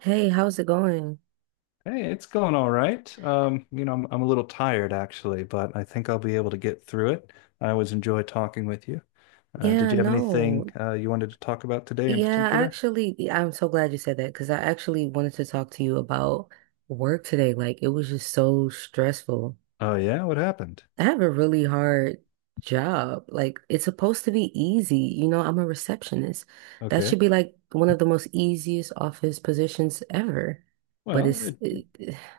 Hey, how's it going? Hey, it's going all right. I'm a little tired actually, but I think I'll be able to get through it. I always enjoy talking with you. Did Yeah, you have anything no. You wanted to talk about today in Yeah, particular? actually, I'm so glad you said that because I actually wanted to talk to you about work today. Like, it was just so stressful. Oh yeah, what happened? I have a really hard job. Like, it's supposed to be easy. You know, I'm a receptionist. That should Okay. be like one of the most easiest office positions ever. But Well, it,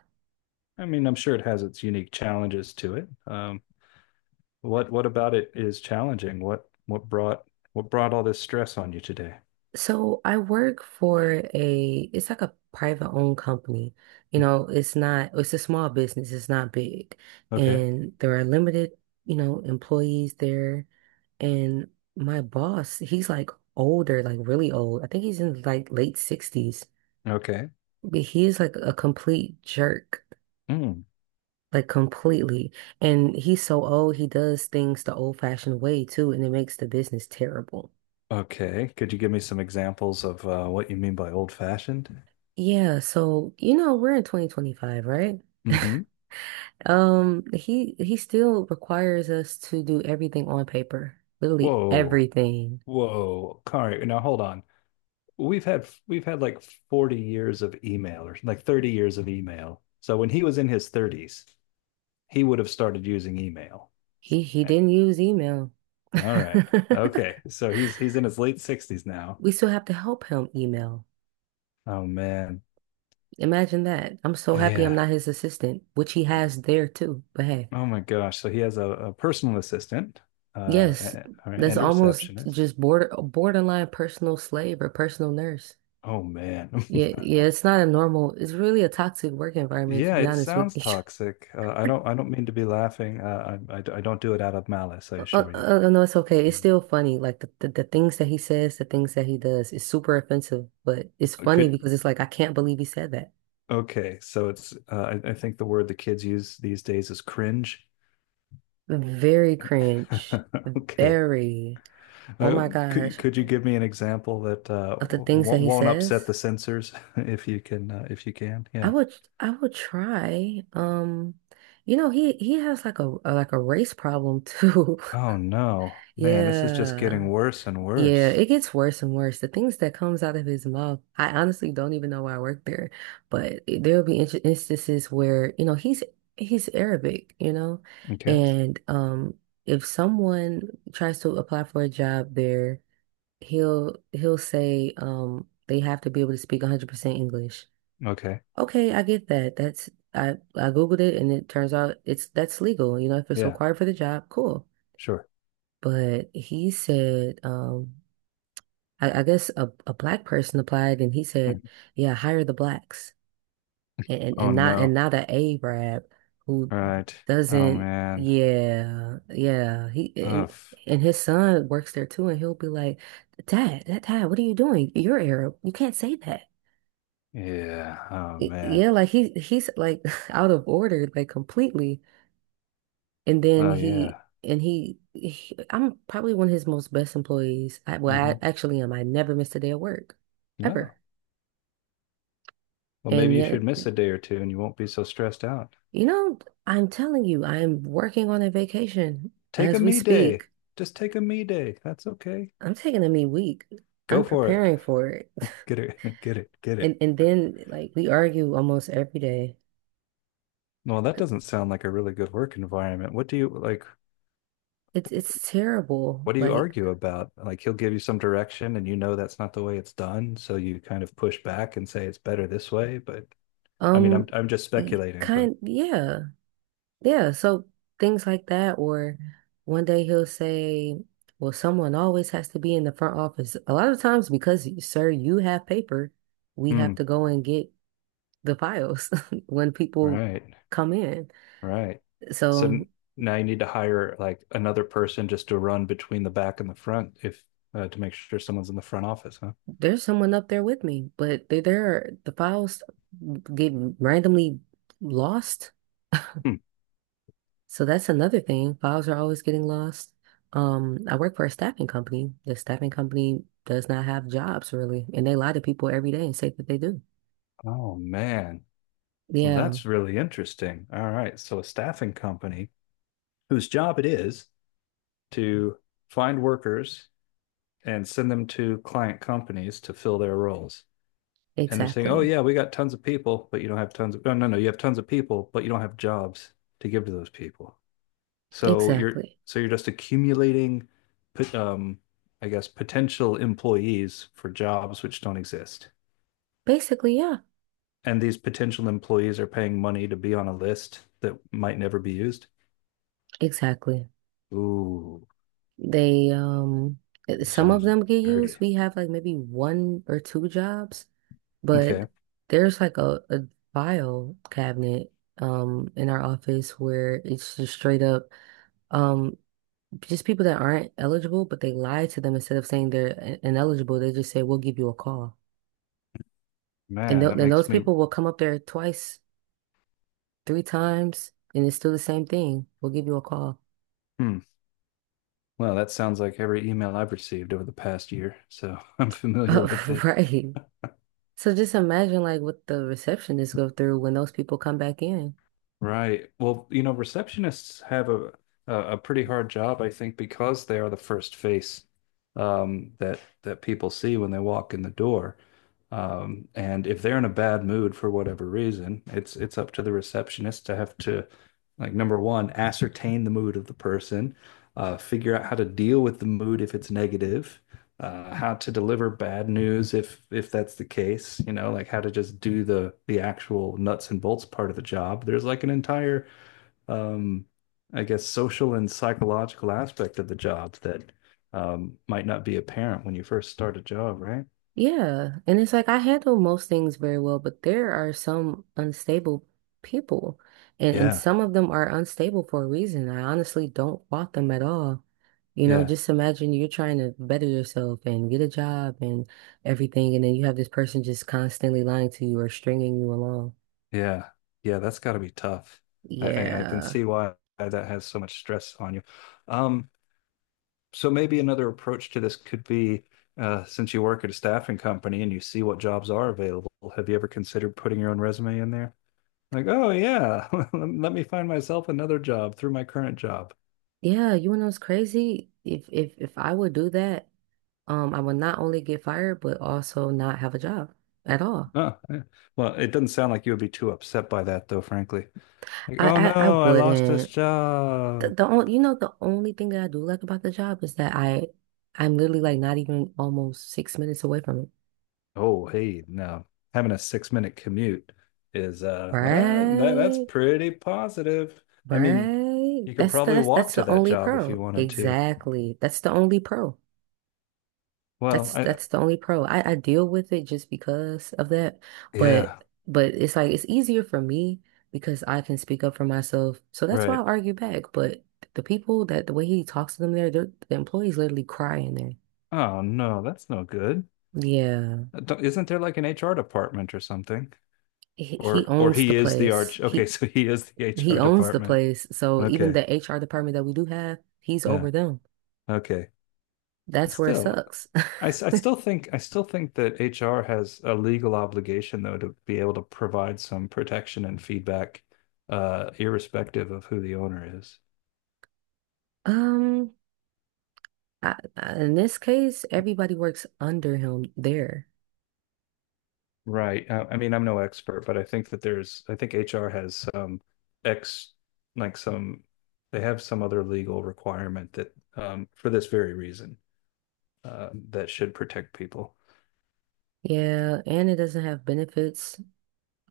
I mean, I'm sure it has its unique challenges to it. What about it is challenging? What brought all this stress on you today? So I work for it's like a private owned company. You know, it's not, it's a small business, it's not big. Okay. And there are limited, you know, employees there. And my boss, he's like older, like really old. I think he's in like late sixties, Okay. but he is like a complete jerk. Mm. Like completely. And he's so old, he does things the old-fashioned way too, and it makes the business terrible. Okay. Could you give me some examples of what you mean by old fashioned? Yeah, so you know, we're in 2025, right? Mm-hmm. He still requires us to do everything on paper, literally Whoa. everything. Whoa. All right. Now hold on. We've had like 40 years of email or like 30 years of email. So when he was in his 30s, he would have started using email. He didn't use email. All right. Okay. So he's in his late 60s now. We still have to help him email. Oh man. Imagine that. I'm so happy I'm Yeah. not his assistant, which he has there too. But hey, Oh my gosh. So he has a personal assistant uh yes, all right, that's and a almost receptionist. just borderline personal slave or personal nurse. Oh man. Yeah, yeah, it's not a normal, it's really a toxic work environment to Yeah, be it honest with sounds you. toxic. I don't mean to be laughing. I don't do it out of malice, I assure you. No, it's okay. It's still funny. Like the things that he says, the things that he does, is super offensive, but it's funny Could because it's like, I can't believe he said that. okay, so it's I think the word the kids use these days is cringe. Very cringe. Okay. Very, oh Uh, my could gosh, could you give me an example that of the things that won't he won't upset says, the censors if you can if you can? I Yeah. would, I would try. You know, he has like like a race problem too. Oh no, man, this is just Yeah. getting worse and Yeah, worse. it gets worse and worse. The things that comes out of his mouth, I honestly don't even know why I work there, but instances where, you know, he's Arabic, you know, Okay. and if someone tries to apply for a job there, he'll say they have to be able to speak 100% English. Okay. Okay, I get that. That's I Googled it and it turns out it's that's legal, you know, if it's Yeah, required for the job, cool. sure. But he said, I guess a black person applied and he said, Hmm. yeah, hire the blacks and, and, Oh and not no. An Arab who All right. Oh doesn't man. yeah, yeah. He and Ugh. and his son works there too and he'll be like, Dad, what are you doing? You're Arab. You can't say that. Yeah. Oh man. Yeah, like he's like out of order, like completely. And then Oh yeah. He I'm probably one of his most best employees. I Hmm. actually am. I never missed a day of work No. ever. Well, maybe And you yet should miss a day or two and you won't be so stressed out. you know, I'm telling you, I'm working on a vacation Take a as we me day. speak. Just take a me day. That's okay. I'm taking a me week. Go I'm for it. preparing for it. Get it. Get it. Get And it. and then like we argue almost every day. Well, that C- doesn't sound like a really good work environment. What do you like? It's terrible. What do you Like, argue about? Like he'll give you some direction and you know that's not the way it's done, so you kind of push back and say it's better this way, but I mean, I'm um, I'm just y- speculating, but kind yeah. Yeah, so things like that or one day he'll say, "Well, someone always has to be in the front office." A lot of times because, sir, you have paper, we hmm, have to go and get the piles when people right. come in. All right. So So n- now you need to hire like another person just to run between the back and the front if to make sure someone's in the front office, huh? there's someone up there with me, but the files get randomly lost. Hmm. So that's another thing. Files are always getting lost. I work for a staffing company. The staffing company does not have jobs really, and they lie to people every day and say that they do. Oh man. Well, Yeah, that's really interesting. All right. So, a staffing company whose job it is to find workers and send them to client companies to fill their roles. And they're saying, oh, exactly. yeah, we got tons of people, but you don't have tons of, no, no, no, you have tons of people, but you don't have jobs to give to those people. So, you're, Exactly. so you're just accumulating, um, I guess, potential employees for jobs which don't exist. Basically, yeah, And these potential employees are paying money to be on a list that might never be used. exactly. Ooh, They Some of sounds them get used. dirty. We have like maybe one or two jobs. But Okay. there's like a file cabinet in our office where it's just straight up um just people that aren't eligible, but they lie to them instead of saying they're ineligible, they just say we'll give you a call. And Man, th that and those makes me. people will come up there twice, three times, and it's still the same thing. We'll give you a call. Hmm. Well, that sounds like every email I've received over the past year. So I'm familiar with it. Right. So just imagine like what the receptionists go through when those people come back in. Right. Well, you know, receptionists have a pretty hard job, I think, because they are the first face that that people see when they walk in the door. And if they're in a bad mood for whatever reason, it's up to the receptionist to have to, like, number one, ascertain the mood of the person, figure out how to deal with the mood if it's negative, how to deliver bad news if that's the case, you know, like how to just do the actual nuts and bolts part of the job. There's like an entire, um, I guess, social and psychological aspect of the job that might not be apparent when you first start a job, right? Yeah. And it's like I handle most things very well, but there are some unstable people. And Yeah, some of them are unstable for a reason. I honestly don't fault them at all. You know, yeah, just imagine you're trying to better yourself and get a job and everything, and then you have this person just constantly lying to you or stringing you along. yeah, yeah. That's got to be tough. I can Yeah. see why that has so much stress on you. Um, So maybe another approach to this could be, since you work at a staffing company and you see what jobs are available, have you ever considered putting your own resume in there? Like, oh yeah, let me find myself another job through my current job. Yeah, you know what's crazy? If I would do that, I would not only get fired, but also not have a job at all. Oh, yeah. Well, it doesn't sound like you would be too upset by that, though, frankly. Like, oh I no, I lost this wouldn't. The, job. the only, you know, the only thing that I do like about the job is that I'm literally like not even almost 6 minutes away from it. Oh, hey, no, having a six-minute commute is that's Right, pretty positive. I mean, right. you could probably That's walk to the that only job if you pearl. wanted to. Exactly. That's the only pearl. Well, I, That's the only pearl. I deal with it just because of that, yeah, but it's like it's easier for me because I can speak up for myself. So that's why I right. argue back. But the people that the way he talks to them there, the employees literally cry in there. Oh no, that's no good. Yeah. Don't- Isn't there like an HR department or something? He Or owns the he is the place. arch. Okay, so he is the He HR owns the department. place. So even Okay. the HR department that we do have, he's Yeah. over them. Okay. That's where it Still, sucks. I still think that HR has a legal obligation though to be able to provide some protection and feedback, irrespective of who the owner is. Um, I- in this case, everybody works under him there. Right. I mean, I'm no expert, but I think that I think HR has some ex, like some, they have some other legal requirement that, for this very reason, that should protect people. Yeah, and it doesn't have benefits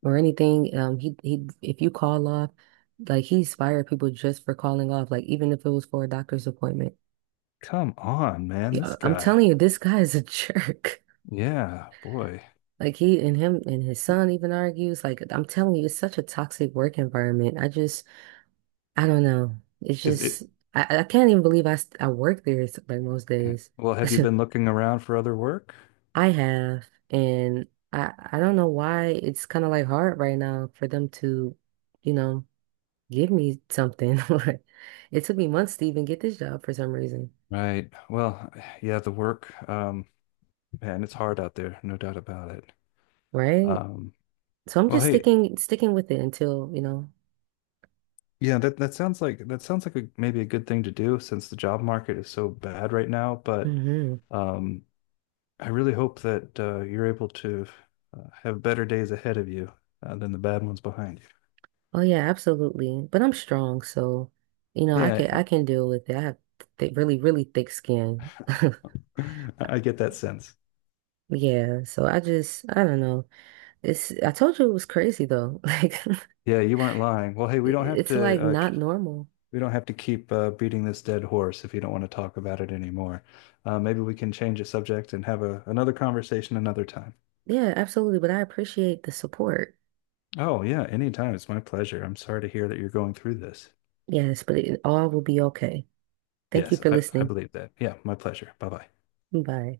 or anything. He if you call off, like he's fired people just for calling off, like even if it was for a doctor's appointment. Come on, man, Yeah, this I'm guy. telling you, this guy is a jerk. Yeah, boy. Like he and him and his son even argues. Like I'm telling you, it's such a toxic work environment. I don't know. It's Is it, just, I can't even believe I work there like most days. well, have you been looking around for other work? I have, and I don't know why it's kind of like hard right now for them to, you know, give me something. Like it took me months to even get this job for some reason, Right. Well, yeah, the work, man, it's hard out there, no doubt about it. right? Um, So I'm well, just hey, sticking with it until, you know. yeah, that sounds like maybe a good thing to do since the job market is so bad right now. But Hmm. um, I really hope that you're able to have better days ahead of you than the bad ones behind you. Oh yeah, absolutely. But I'm strong, so you know, Yeah, I can deal with it. I have th really, really thick skin. I get that sense. Yeah, so I just I don't know. It's I told you it was crazy though. Like Yeah, you weren't lying. Well, hey, we don't have it's like to not normal. we don't have to keep beating this dead horse if you don't want to talk about it anymore. Maybe we can change the subject and have a another conversation another time. Yeah, absolutely. But I appreciate the support. Oh yeah, anytime. It's my pleasure. I'm sorry to hear that you're going through this. Yes, but it all will be okay. Thank you Yes, for I listening. believe that. Yeah, my pleasure. Bye bye. Bye.